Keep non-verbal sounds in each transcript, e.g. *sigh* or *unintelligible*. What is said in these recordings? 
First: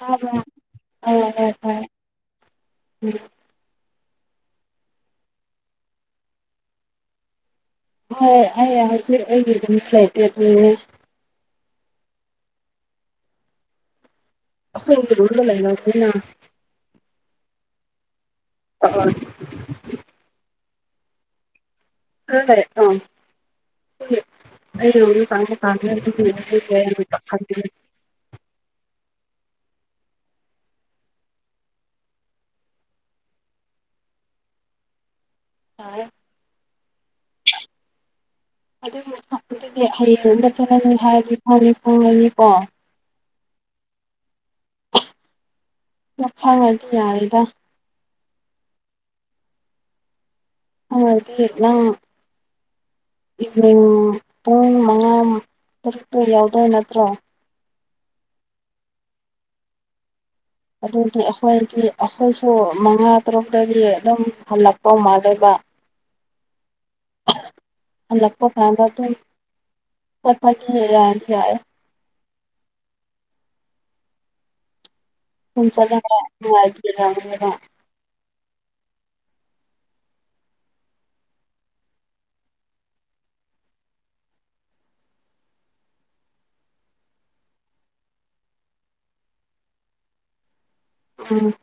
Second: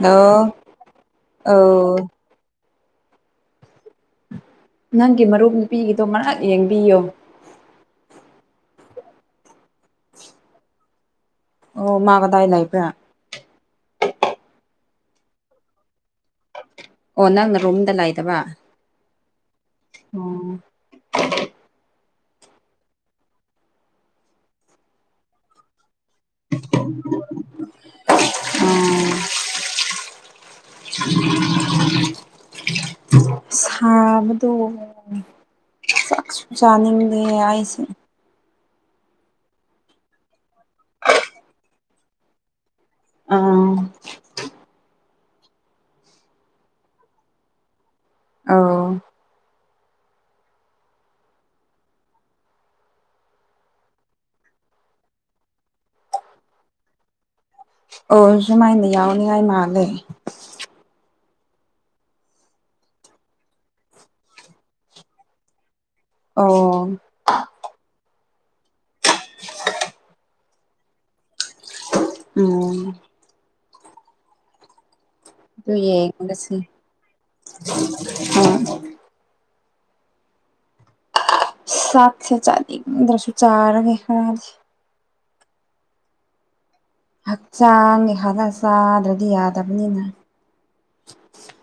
ꯇꯥꯕ꯭ꯔꯥ ꯑꯣꯥꯎ ꯍꯣꯏ ꯍꯣꯏ ꯍꯣꯏ ꯑꯣ ꯎꯝ ꯅꯪꯒꯤ ꯃꯔꯨꯞ ꯅꯨꯄꯤꯒꯤꯗꯣ ꯉꯛ ꯌꯦꯡꯕꯤꯌꯣ ꯍꯣꯏ ꯍꯣꯏ ꯑꯩ ꯍꯧꯖꯤꯛ ꯑꯩꯒꯤ ꯑꯗꯨꯝ ꯐ꯭ꯂꯦꯠꯇꯦꯠ ꯑꯣꯏꯔꯦ ꯑꯣ ꯃꯥꯒꯗꯥꯏ ꯂꯥꯏꯕ꯭ꯔꯥ ꯑꯈ ꯂꯗ ꯂꯩꯟꯅ ꯑꯣ ꯅꯪꯅ ꯔꯨꯝꯗ ꯂꯥꯏꯗꯕ ꯑ ꯑꯣꯝ ꯍꯗꯔꯦ ꯑꯥ *inaudible* ꯎꯝ ꯁꯥꯕꯗ ꯥꯛ ꯁ ꯆꯥꯅꯤꯡꯗꯦ ꯍꯥꯏꯁꯦ ꯑꯗꯨ ꯑꯗꯨꯗꯤ ꯍꯌꯦꯡ ꯔꯣꯝꯗ ꯆꯠꯂꯅꯤ ꯍꯥꯏꯔꯗꯤ ꯈꯔꯤ ꯄꯨꯔꯅꯤꯀꯣ ꯑꯥ ꯋꯥꯈꯥꯡꯉꯗꯤ ꯌꯥꯔꯤꯦꯗ ꯑꯥꯎ ꯑꯗꯤ ꯂ ꯄꯨꯡ ꯃꯉꯥ ꯇꯔꯨꯛꯇ ꯌꯥꯎꯗꯣꯏ ꯅꯠꯇ꯭ꯔꯣ ꯑꯣ ꯁꯨꯃꯥꯏꯅ ꯌꯥꯎꯅꯤꯡꯉꯥꯏ ꯃꯥꯜꯂꯦ ꯑꯗꯨꯗꯤ ꯑꯩꯈꯣꯏꯗꯤ ꯑꯩꯈꯣꯏꯁꯨ ꯃꯉꯥ ꯇꯔꯨꯛꯇꯗꯤ ꯑꯗꯨꯝ ꯍꯜꯂꯛꯄꯧ ꯃꯥꯜꯂꯦꯕ ꯑꯣ ꯂꯛꯄꯣ ꯐꯥꯗ ꯑꯗꯨ ꯀꯄꯥꯀꯤ ꯍꯥꯏ ꯌꯥꯁꯤ ꯌꯥꯏ ꯎꯝ ꯁꯨꯝ ꯏꯌꯦ ꯆꯠꯂꯒ ꯅꯨꯡꯉꯥꯏꯕꯤꯔꯝꯅꯦꯕ ꯁꯥꯠꯁꯦ ꯆꯂꯤ ꯄꯗ꯭ꯔꯁꯨ ꯆꯥꯒ ꯈꯔ ꯍꯛꯆꯥꯡꯒꯤ ꯍꯥꯟꯂ ꯆꯥꯗ꯭ꯔꯗꯤ ꯌꯥꯗꯕꯅꯤꯅ ꯎꯝ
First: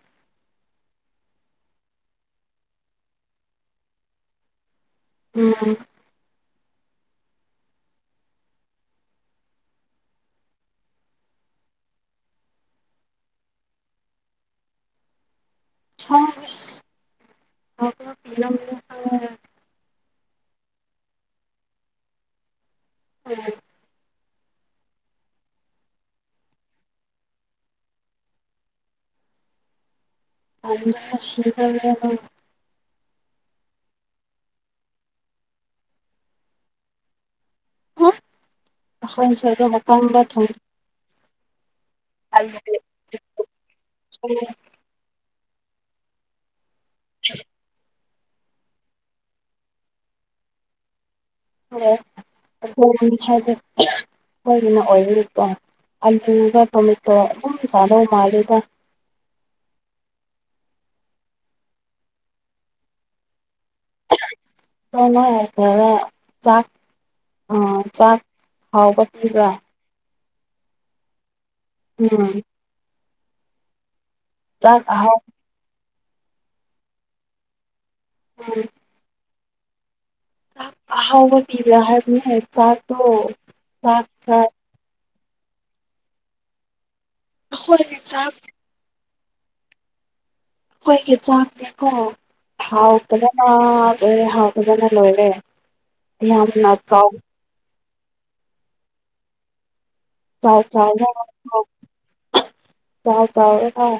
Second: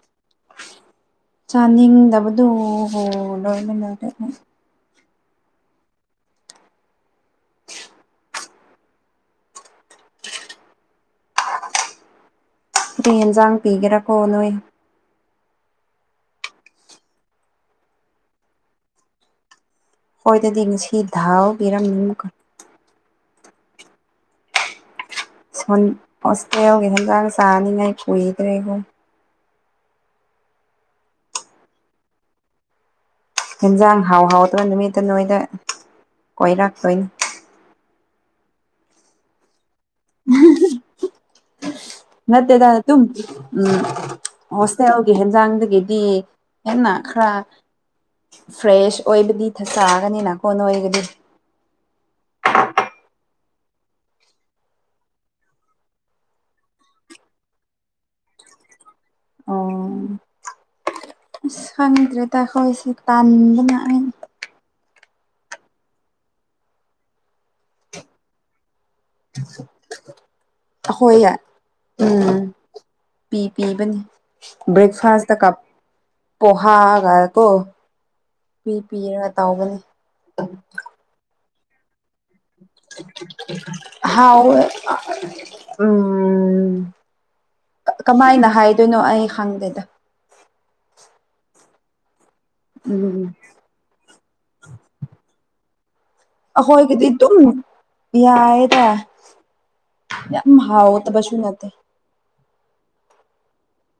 ꯆꯥꯅꯤꯡꯗꯕꯗꯨ ꯍ ꯂꯣꯏꯔꯣꯏ ꯂꯣꯏꯒ ꯎꯝ ꯑꯗꯨ ꯌꯦꯟꯖꯥꯡ ꯄꯤꯒꯦꯔꯥꯀꯣ ꯅꯣꯏ *inaudible* ꯍꯣꯏ ꯑꯗꯨꯗꯤ ꯉꯁꯤ ꯥꯎ ꯄꯤꯔꯝꯅꯤ ꯑꯃꯨꯛꯀ ꯎꯝ ꯍꯣꯁꯇꯦꯜ ꯌꯒꯤ ꯍꯟꯖꯥꯡ ꯆꯥꯅꯤꯡꯉꯥꯏ ꯀꯨꯏꯗ꯭ꯔꯦꯕꯣ ꯑ ꯁꯤꯒꯗꯅ ꯍꯦꯟꯖꯥꯡ ꯍꯥꯎ ꯍꯥꯎꯗꯅ ꯅꯨꯃꯤꯠꯇ ꯅꯣꯏꯗ ꯀꯣꯏꯔꯛꯇꯣꯏꯅꯤ ꯑ ꯑꯩ ꯁꯣ ꯍꯀꯝꯕ ꯊ ꯅꯠꯇꯦꯗꯅ ꯑꯗꯨꯝ ꯎꯝ ꯍꯣꯁꯇꯦꯜꯒꯤ ꯍꯦꯟꯖꯥꯡꯗꯒꯤꯗꯤ ꯑꯟꯅ ꯈꯔ ꯐ꯭ꯔꯦꯁ ꯑꯣꯏꯕꯗꯤ ꯊꯛꯆꯒꯅꯤꯅ ꯀꯣꯟ ꯅ ꯑꯣꯏꯒꯗꯤ ꯍ ꯈꯗꯦ ꯍꯣꯏꯗꯅ ꯑꯣꯏꯀꯣ ꯑꯜꯂꯨꯒ ꯇꯣꯃꯦꯇꯣ ꯑꯗꯨꯝ ꯥꯗ ꯃꯥꯜꯂꯦꯗ ꯁꯗ꯭ꯔ ꯇꯈꯣꯏꯁ ꯇꯥꯟꯗꯅ ꯁꯅꯥꯁꯤꯗ ꯆꯥꯛ ꯑ ꯆꯥꯛ ꯍꯥꯎꯕ ꯄꯤꯕ꯭ꯔꯥ ꯍꯣꯏ ꯌꯥꯏ ꯎꯝ ꯄꯤ ꯄꯤꯕꯅꯤ ꯆꯥꯛ ꯑꯍꯥꯎ ꯕ꯭ꯔꯦꯛꯐꯥꯁꯇ *inaudible* ꯄꯣꯍꯥꯒꯅ ꯀꯣ *unintelligible* ꯃꯤ ꯄꯤꯔ ꯇꯧꯎꯕꯅꯤ ꯑꯍꯥꯎꯕꯤꯕꯔ ꯍꯥꯏꯔꯅꯦ ꯆꯥꯇꯣ *inaudible* ꯍꯥꯎꯋꯦ ꯎꯝ ꯑꯩꯈꯣꯏꯒꯤ ꯆꯥꯛ ꯀꯃꯥꯏꯅ ꯍꯥꯏꯗꯣꯏꯅꯣ ꯑꯩ ꯍꯪꯗꯦ ꯑꯩꯈꯣꯏꯒꯤ ꯆꯥꯛꯇꯤꯀꯣ ꯎꯝ ꯍꯥꯎꯇꯕꯅ ꯂꯣꯏꯔꯦ ꯍꯥꯎꯇꯕꯅ ꯂꯣꯏꯔꯦ ꯌꯥꯝꯅ ꯑꯩꯈꯣꯏꯒꯤꯗꯤ ꯆꯥꯎ ꯗꯨꯝ ꯌꯥꯌꯦꯗ ꯌꯥꯝ ꯍꯥꯎ ꯇꯕꯁꯨ ꯅꯠꯇꯦ *inaudible*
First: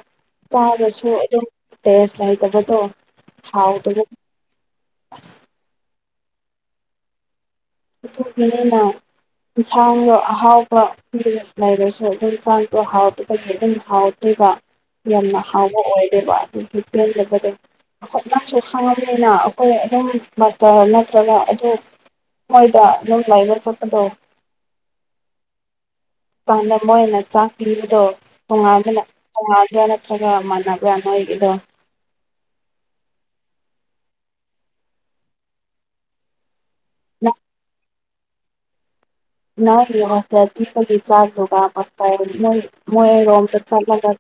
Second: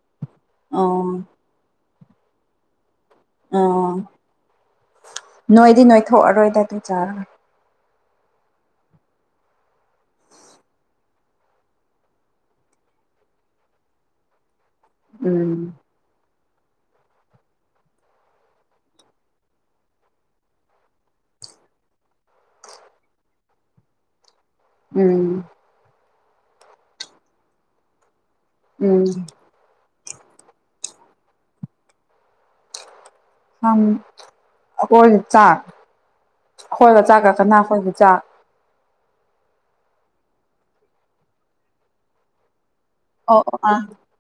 ꯆꯕꯁꯨ ꯑꯥ ꯑꯗꯨꯝ ꯇꯦꯁ ꯂꯩꯥꯏ ꯇꯕꯇꯣ ꯑꯥ ꯑꯁ ꯅꯣꯏꯗꯤ ꯅꯣꯏꯊꯣꯛꯑꯔꯣꯏꯗ ꯑꯗꯨ *inaudible* *unintelligible* ꯌꯦꯟꯁꯥꯡꯗꯣ ꯑꯍꯥꯎꯕ ꯄꯤꯔꯁꯨ ꯂꯩꯔꯁꯨ ꯑꯗꯨꯝ ꯌꯦꯟꯁꯥꯡꯗꯣ ꯍꯥꯎꯇꯕꯗꯒꯤ ꯑꯗꯨꯝ *inaudible* *inaudible* ꯌꯥꯝꯅ ꯎꯝ ꯍꯥꯎꯕ ꯑꯣꯏꯗꯦꯕ ꯑꯗꯨ ꯄꯦꯟꯗꯕꯗꯨ *inaudible* ꯈꯪꯉꯕꯅꯤꯅ ꯑꯩꯈꯣꯏ ꯑꯗꯨꯝ ꯃꯥꯁꯇꯔ ꯅꯠꯇ꯭ꯔꯒ ꯑꯗꯨ ꯍꯣꯏꯕ ꯅꯪꯒ ꯑꯩꯒ ꯆꯠꯄꯗꯣ ꯎꯝ ꯥ *inaudible* ꯃꯣꯏꯅ ꯆꯥꯛ ꯄꯤꯕꯗꯣ ꯇꯣꯉꯥꯟꯕꯅ ꯎꯝ *unintelligible* ꯈꯔ ꯃꯥꯟꯅꯕ꯭ꯔꯥ ꯅꯣꯏꯒꯤꯗꯣ *inaudible* ꯑꯩꯈꯣꯏꯒꯤ ꯆꯥꯛ *inaudible* *inaudible* *inaudible* ꯑꯣ ꯑꯣ ꯃꯣꯏꯔꯣꯝꯗ ꯑꯥ ꯆꯠꯂꯒ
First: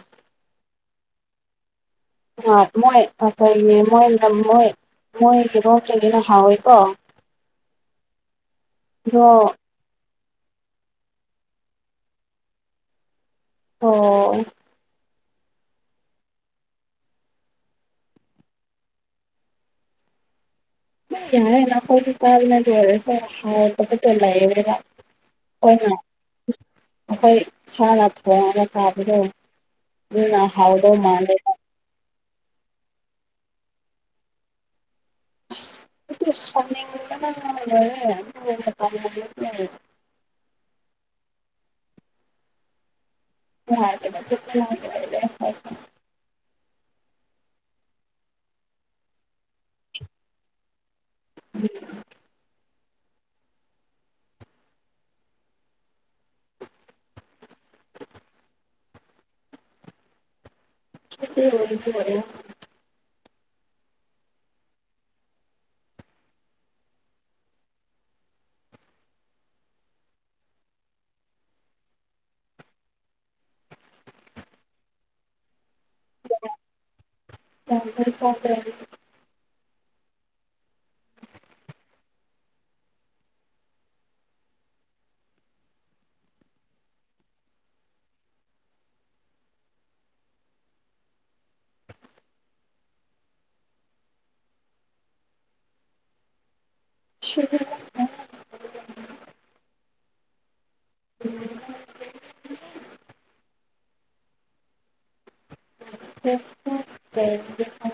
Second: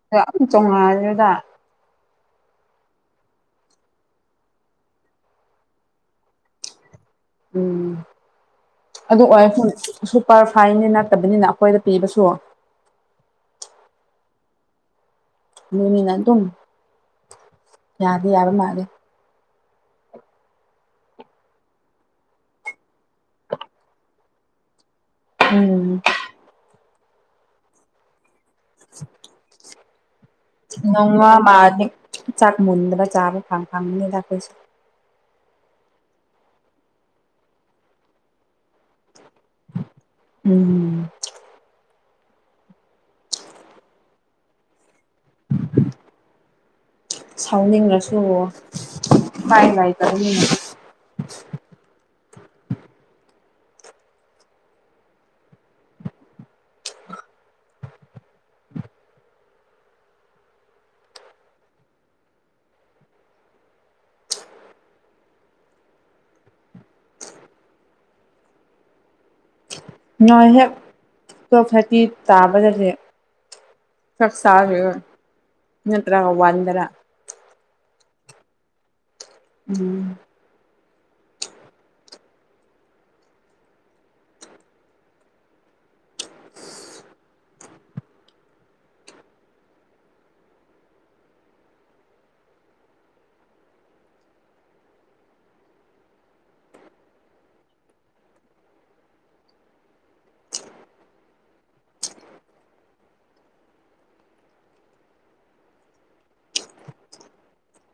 *unintelligible* ꯌꯥꯝ ꯇꯣꯡꯉꯥꯟꯂꯦꯗ ꯃꯣꯏ *inaudible* ꯃꯣꯏ ꯂꯝꯃꯣꯏ ꯃꯣꯏ *inaudible* ꯍꯥꯎꯋꯦꯀꯣ ꯎꯝ ꯑꯗꯨ ꯑꯗꯣ *inaudible* ꯁꯨꯄꯔ ꯐꯥꯏꯟ ꯅꯠꯇꯕꯅꯤꯅ ꯑꯩꯈꯣꯏꯗ ꯄꯤꯕꯁꯨ ꯑꯣ *inaudible* ꯑꯗꯨꯝ ꯌꯥꯗꯤ ꯌꯥꯕ ꯃꯥꯜꯂꯦ *inaudible* ꯂꯣꯏꯔꯁꯨ ꯍꯥꯎꯕꯠꯇꯣ ꯂꯩꯌꯦꯅ ꯑꯩꯈꯣꯏꯅ ꯎꯝ ꯑꯩꯈꯣꯏ ꯏꯁꯥꯅ ꯊꯣꯡꯉꯒ ꯆꯥꯕꯗꯣ *unintelligible* ꯃꯥꯜꯂꯦ *unintelligible* ꯆꯥꯛ ꯃꯨꯟꯗꯕ ꯆꯥꯕ *unintelligible* ꯑꯁ *unintelligible* ꯎꯝ *unintelligible* ꯁꯥꯎꯅꯤꯡꯂꯁꯨ ꯎꯄꯥꯏ ꯂꯩꯇꯕꯅꯤꯅꯦ *unintelligible* *unintelligible* ꯅꯣꯏ ꯍꯦꯛ *unintelligible* ꯇꯥꯕꯗꯗꯤ *unintelligible* ꯅꯠꯇ꯭ꯔꯒ ꯋꯥꯟꯗꯔ *unintelligible* *unintelligible* *unintelligible* *unintelligible*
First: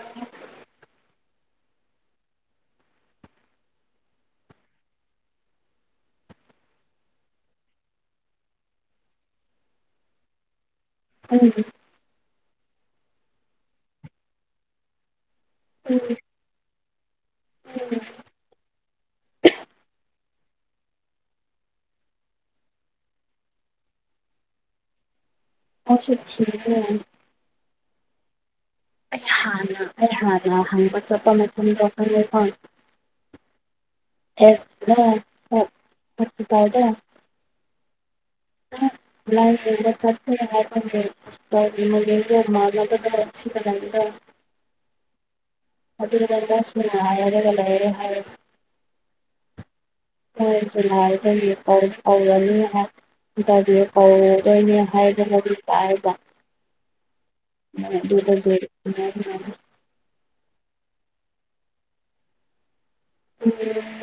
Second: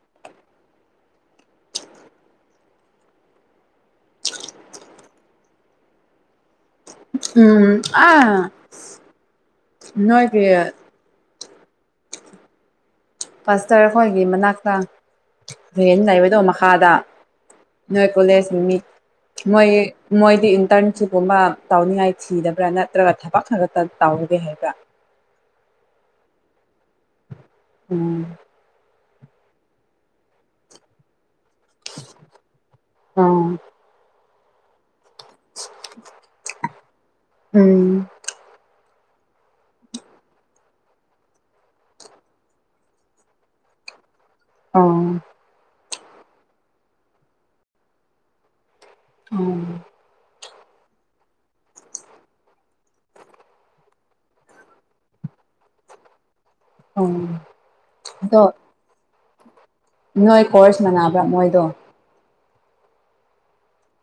ꯎꯝ ꯑꯥ ꯅꯣꯏꯒꯤ ꯎꯝ ꯄꯥꯁꯇ꯭ꯔꯈꯣꯏꯒꯤ ꯃꯅꯥꯛꯇ ꯔꯦꯟ ꯂꯩꯕꯗꯣ ꯃꯈꯥꯗ ꯅꯣꯏ ꯀꯣꯂꯦꯁꯀꯤ ꯃꯤ ꯃꯣꯏ ꯃꯣꯏꯗꯤ ꯏꯟꯇꯔꯟꯁꯤꯞꯀꯨꯝꯕ ꯇꯥꯎꯅꯤꯡꯉꯥꯏ ꯊꯤꯗꯕ꯭ꯔꯥ ꯅꯠꯇ꯭ꯔꯒ ꯊꯕꯛ *unintelligible* ꯇꯥꯎꯒꯦ ꯍꯥꯏꯕꯔ *unintelligible* ꯎꯝ ꯑꯩ ꯍꯥꯟꯅ ꯑꯩ ꯍꯥꯟꯅ ꯍꯪꯕ ꯆꯠꯄ ꯃꯇꯝꯗ *unintelligible* ꯑꯣ *unintelligible* ꯎꯝ *unintelligible* *unintelligible* ꯑꯣ *unintelligible* ꯑꯣ ꯍꯣꯏꯖꯅꯅꯤ ꯇꯧ ꯀꯧꯔꯗꯣꯏꯅꯦ ꯍꯥꯏꯗꯅꯖꯤ ꯇꯥꯛꯑꯕ ꯎꯝ ꯑꯗꯣ ꯑꯗꯨꯗꯗꯤ ꯅꯣꯏ ꯀꯣꯔꯁ ꯃꯕ꯭ꯔꯥ ꯃꯣꯏꯗꯣ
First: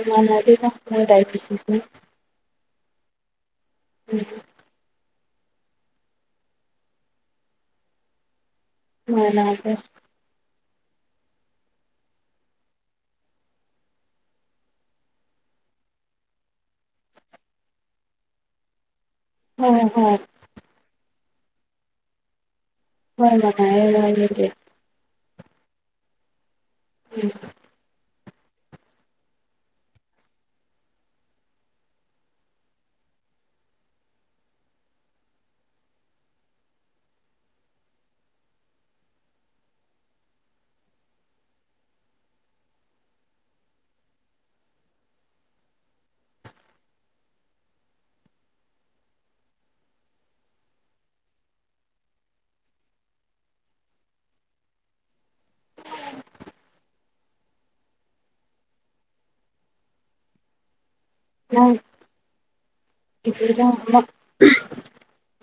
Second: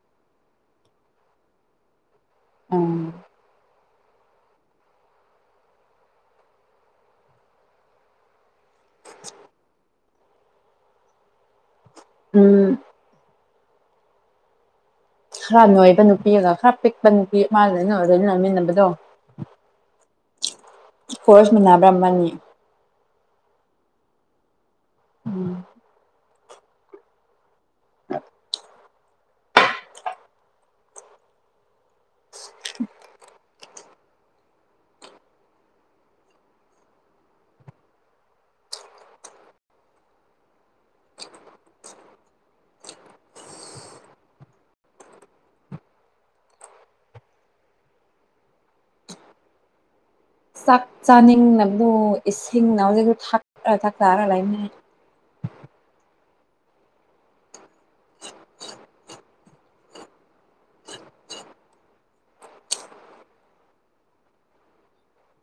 ꯎ ꯃꯥꯅꯗ ꯃꯣꯏꯗꯕꯤꯁꯤ ꯎꯝ ꯎꯝ ꯍꯣꯏ ꯂ ꯐꯦ ꯎꯝ ꯈꯔ ꯅꯣꯏꯕ ꯅꯨꯄꯤꯒ ꯈꯔ ꯄꯤꯛꯄ ꯅꯨꯄꯤ ꯃꯥꯅꯣꯏꯩꯅ ꯂꯣꯏ ꯅꯣꯏꯃꯤꯟꯅꯕꯗꯣ ꯑꯣꯝ ꯍꯝ ꯀꯣꯔꯣꯔꯁ ꯃꯨꯅꯥꯕ꯭ꯔꯃꯅꯤ ꯍꯣꯏ ꯃꯉꯥꯏꯉ ꯂꯩꯗꯤꯦ ꯎꯝ ꯎꯝ ꯎ ꯆꯥꯛ ꯆꯥꯅꯤꯡꯅꯕꯕꯨ ꯏꯁꯤꯡꯅ ꯍꯧꯖꯤꯛꯁꯨ ꯊ ꯊꯛ ꯂꯥꯏꯅ ꯑ ꯏꯗꯃ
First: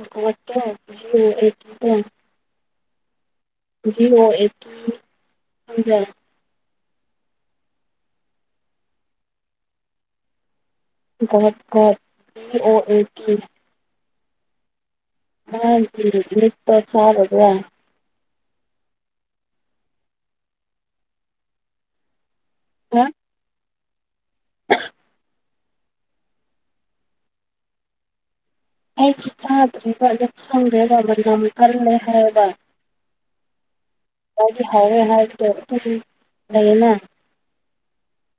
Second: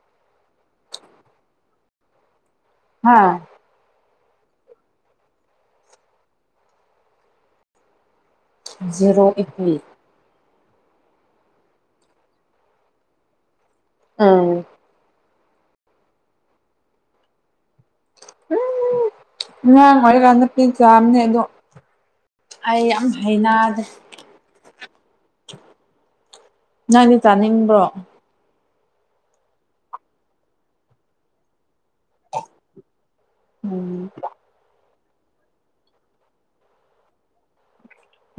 ꯠꯇꯠꯇ ꯍꯥꯥ ꯑꯣ ꯖꯤꯔꯣ ꯑꯦꯄ꯭ꯔꯤꯜ ꯠ ꯠ ꯑꯣ ꯑꯦ ꯎꯝ ꯃꯥ ꯂꯤ ꯆꯕ ꯎꯝ ꯉꯔꯥꯡ ꯑꯣꯏꯔꯀꯥꯟꯗ ꯄꯦꯟ ꯆꯥꯝꯅꯦ ꯑꯗꯣ ꯑꯩ ꯍꯥ ꯌꯥꯝ ꯍꯩꯅꯗꯦ ꯅꯪꯗꯤ ꯆꯥꯅꯤꯡꯕ꯭ꯔꯣ ꯑꯩꯗꯤ ꯆꯥꯗ꯭ꯔꯤꯕ ꯑꯗꯨ ꯈꯪꯗ꯭ꯔꯦꯕ ꯃꯅꯝ ꯀꯜꯂꯦ ꯍꯥꯏꯕ ꯎꯝ ꯍ ꯍꯥꯏꯥꯎ ꯂꯩ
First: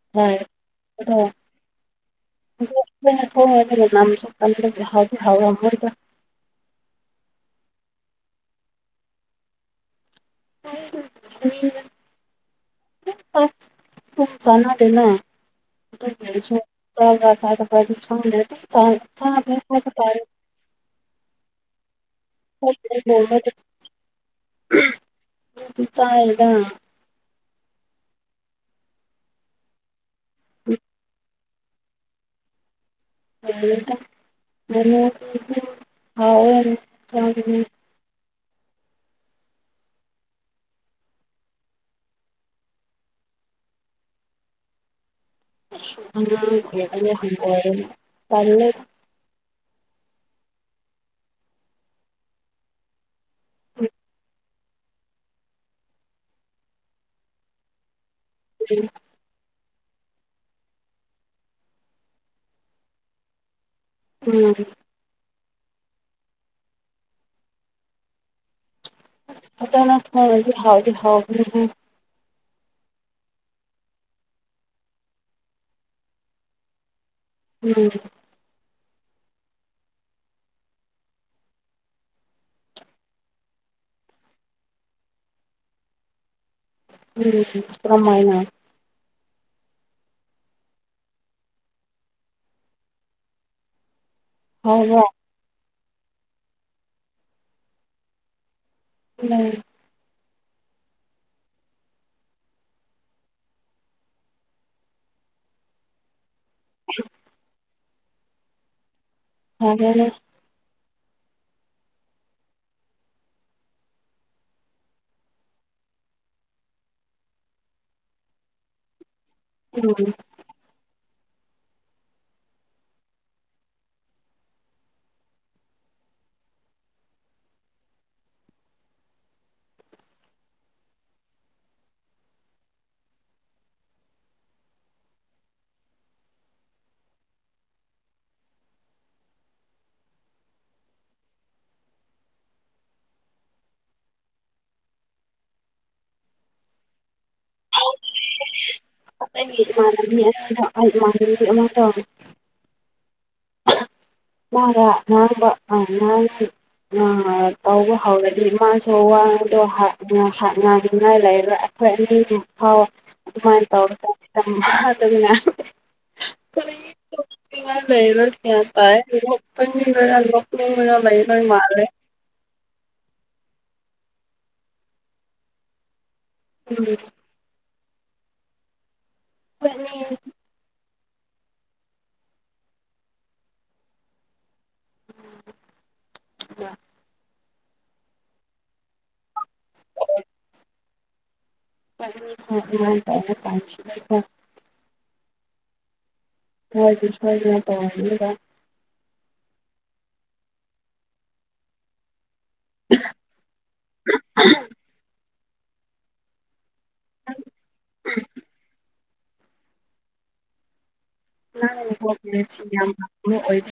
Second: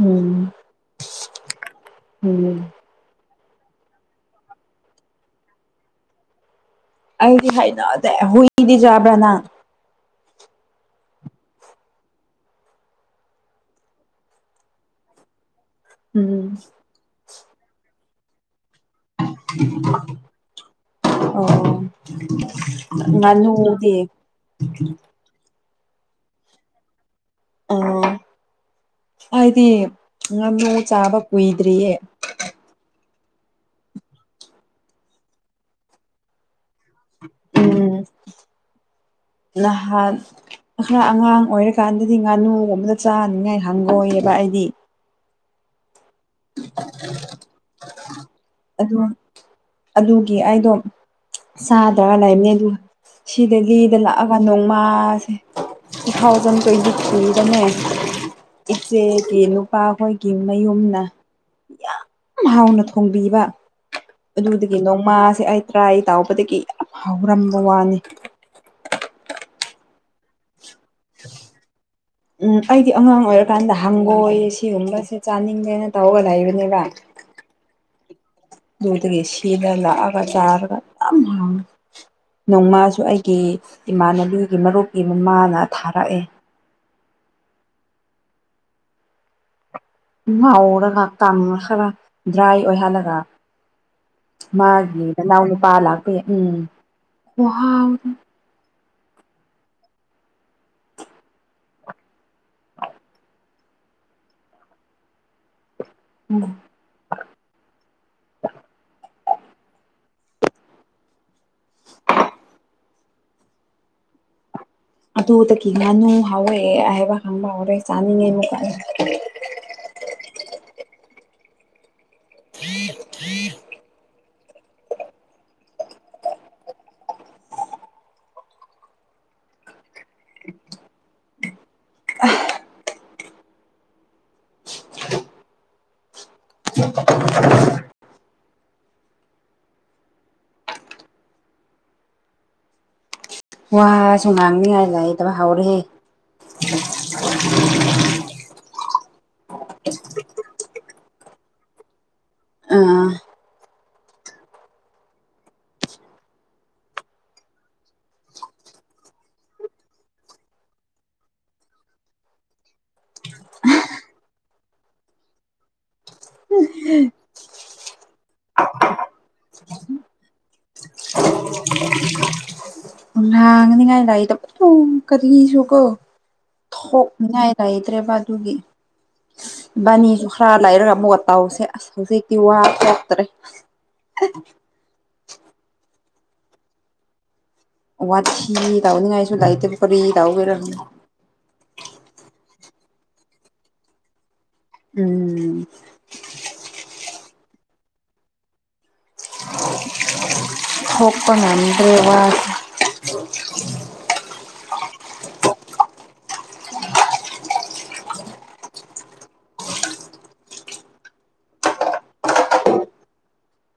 ꯎꯝ ꯍꯣꯏ ꯎꯝ ꯍ ꯊꯣꯡꯉꯅ ꯅꯝꯁꯨ ꯀꯟꯗꯗꯤ ꯍꯥꯎꯗꯤ ꯍꯥꯎꯋ ꯍꯣꯏꯗ ꯑꯩꯗꯤ ꯍꯥꯏꯩꯅꯗ ꯍꯨꯏꯗꯤ ꯌꯥꯕ꯭ꯔꯥ ꯅꯪ ꯎ ꯄ ꯄꯁꯅꯗꯅ ꯎꯝ *unintelligible* ꯑꯣ ꯆꯥꯏꯗ ꯉꯅꯨ ꯂꯣꯏꯔꯦꯗ ꯎꯔꯗꯤꯌꯦ ꯆꯥꯏꯗ ꯑ ꯍꯥꯏꯗꯤ ꯉꯥꯅꯨ ꯆꯥꯕ ꯀꯨꯏꯗ꯭ꯔꯤꯌꯦ *unintelligible* ꯎꯝ ꯅꯍꯥꯟ ꯈꯔ ꯑꯉꯥꯡ ꯑꯣꯏꯔꯀꯥꯟꯗꯗꯤ ꯉꯥꯅꯨꯒꯨꯝꯕꯗ ꯆꯥꯅꯤꯡꯉꯥꯏ ꯍꯪꯒꯣꯏꯑꯕ ꯑꯩꯗꯤ *unintelligible* ꯑꯗꯨ ꯑꯗꯨꯒꯤ ꯑꯩꯗꯣ ꯁꯥꯗ꯭ꯔꯒ ꯂꯩꯕꯅꯦ ꯑꯗꯨꯒ ꯁꯤꯗ ꯂꯤ ꯎꯝ ꯂꯥꯛꯑꯒ ꯅꯣꯡꯃꯥ ꯇꯨ ꯊꯥꯎꯖꯟ ꯇꯌꯦꯟꯇꯤ ꯊ꯭ꯔꯤꯗꯅꯦ ꯏꯆꯦꯒꯤ ꯅꯨꯄꯥꯍꯣꯏꯒꯤ ꯃꯌꯨꯝꯅ ꯌꯥꯝ ꯍꯥꯎꯅ ꯊꯣꯡꯕꯤꯕ ꯑꯗꯨꯗꯒꯤ ꯅꯣꯡꯃꯥꯁꯦ ꯑꯩ ꯇ꯭ꯔꯥꯏ ꯇꯥꯎꯕꯗꯒꯤ ꯌꯥꯝ ꯍꯥꯎꯔꯝꯕ ꯋꯥꯅꯤ ꯐꯖꯅ ꯊꯣꯡꯉꯗꯤ ꯍꯥꯎꯗꯤ ꯍꯥꯎꯕꯅꯦꯍꯦ ꯎꯝ ꯑꯩꯗꯤ ꯑꯉꯥꯡ ꯑꯣꯏꯔꯀꯥꯟꯗ ꯍꯪꯒꯣꯏ ꯁꯤꯒꯨꯝꯕꯁꯦ ꯆꯥꯅꯤꯡꯗꯦꯅ ꯇꯧꯔꯒ ꯂꯩꯕꯅꯦꯕ ꯎꯝ ꯑꯗꯨꯗꯒꯤ ꯁꯤꯗ ꯂꯥꯛꯑꯒ ꯌꯥꯝ ꯍꯥꯎꯏ ꯅꯣꯡꯃꯥꯁꯨ ꯑꯩꯒꯤ ꯏꯃꯥꯟꯅꯕꯤꯒꯤ ꯃꯔꯨꯞꯀꯤ ꯃꯃꯥꯅ ꯊꯥꯔꯛꯑꯦ ꯎꯝ ꯀꯃꯥꯏꯅ ꯉꯥꯎꯔꯒ ꯇꯥꯡ ꯈꯔ ꯗ꯭ꯔꯥꯏ ꯑꯣꯏꯍꯜꯂꯒ ꯃꯥꯒꯤ ꯍꯥꯎꯕ꯭ꯔꯥ ꯅꯅꯥꯎ ꯅꯨꯄꯥ ꯂꯥꯛꯄ ꯎꯝ ꯋꯥꯎ ꯎꯝ ꯎꯝ *unintelligible* *unintelligible* ꯑꯗꯨꯗꯒꯤ ꯉꯥꯅꯨ ꯍꯧꯔꯛꯑꯦ ꯍꯥꯏꯕ ꯈꯪꯕ ꯍꯧꯔꯛꯦ ꯆꯥꯅꯤꯡꯉꯦ ꯑꯃꯨꯛꯀ ꯎꯝ *unintelligible* ꯋꯥꯁꯨ ꯉꯥꯡꯅꯤꯡꯉꯥꯏ ꯂꯩꯇꯕ ꯍꯧꯔꯦꯍꯦ ꯑꯩꯒꯤ ꯏꯃꯥꯟꯅꯕꯤ ꯑꯅꯤꯗ ꯑꯩ ꯏꯃꯥꯟꯅꯕꯤ ꯑꯃꯗꯣ ꯑꯥ ꯃꯥꯅ ꯉꯥꯡꯕ *unintelligible* ꯑ ꯇꯧꯕ ꯍꯧꯔꯗꯤ ꯃꯥꯁꯨ ꯋꯥꯗꯣꯅꯉꯥꯏ ꯂꯩꯔꯥ ꯍꯣꯏ ꯑꯅꯤꯃꯨꯛ ꯐꯥꯎ ꯑꯗꯨꯃꯥꯏꯅ ꯇꯧꯔꯀꯥꯟꯁꯤꯗ ꯃꯥꯗꯧꯅ *unintelligible* ꯌꯥꯝ ꯄꯥꯏ ꯅꯣꯛꯅꯤꯡꯉꫪ ꯅꯣꯛꯅꯤꯡꯉꯔ ꯂꯩꯕ ꯃꯥꯜꯂꯦ ꯥꯍꯪꯅꯤꯡꯉꯥꯏ ꯂꯩꯗ ꯑꯗꯨꯝ ꯀꯔꯤꯁꯨ ꯀꯣ ꯊꯣꯛꯅꯤꯉꯥꯏ ꯂꯩꯗ꯭ꯔꯦ ꯄ ꯑꯗꯨꯒꯤ ꯏꯕꯥꯅꯤ ꯈꯔ ꯂꯩꯔꯒ ꯑꯃꯨꯛꯀ ꯇꯥꯎꯁꯦ ꯑꯁ ꯍꯧꯖꯤꯛꯇꯤ ꯋꯥ ꯊꯣꯛꯇꯔꯦ *unintelligible* ꯋꯥꯊꯤ ꯇꯥꯎꯅꯤꯡꯉꯥꯏꯁꯨ ꯂꯥꯛꯏꯇꯦꯕꯨ ꯀꯔꯤ ꯇꯧꯒꯦꯔ *unintelligible* ꯎꯝ ꯎꯝ *unintelligible* ꯊꯣꯛꯄ ꯉꯝꯗ꯭ꯔꯦ ꯋꯥ *unintelligible* *unintelligible*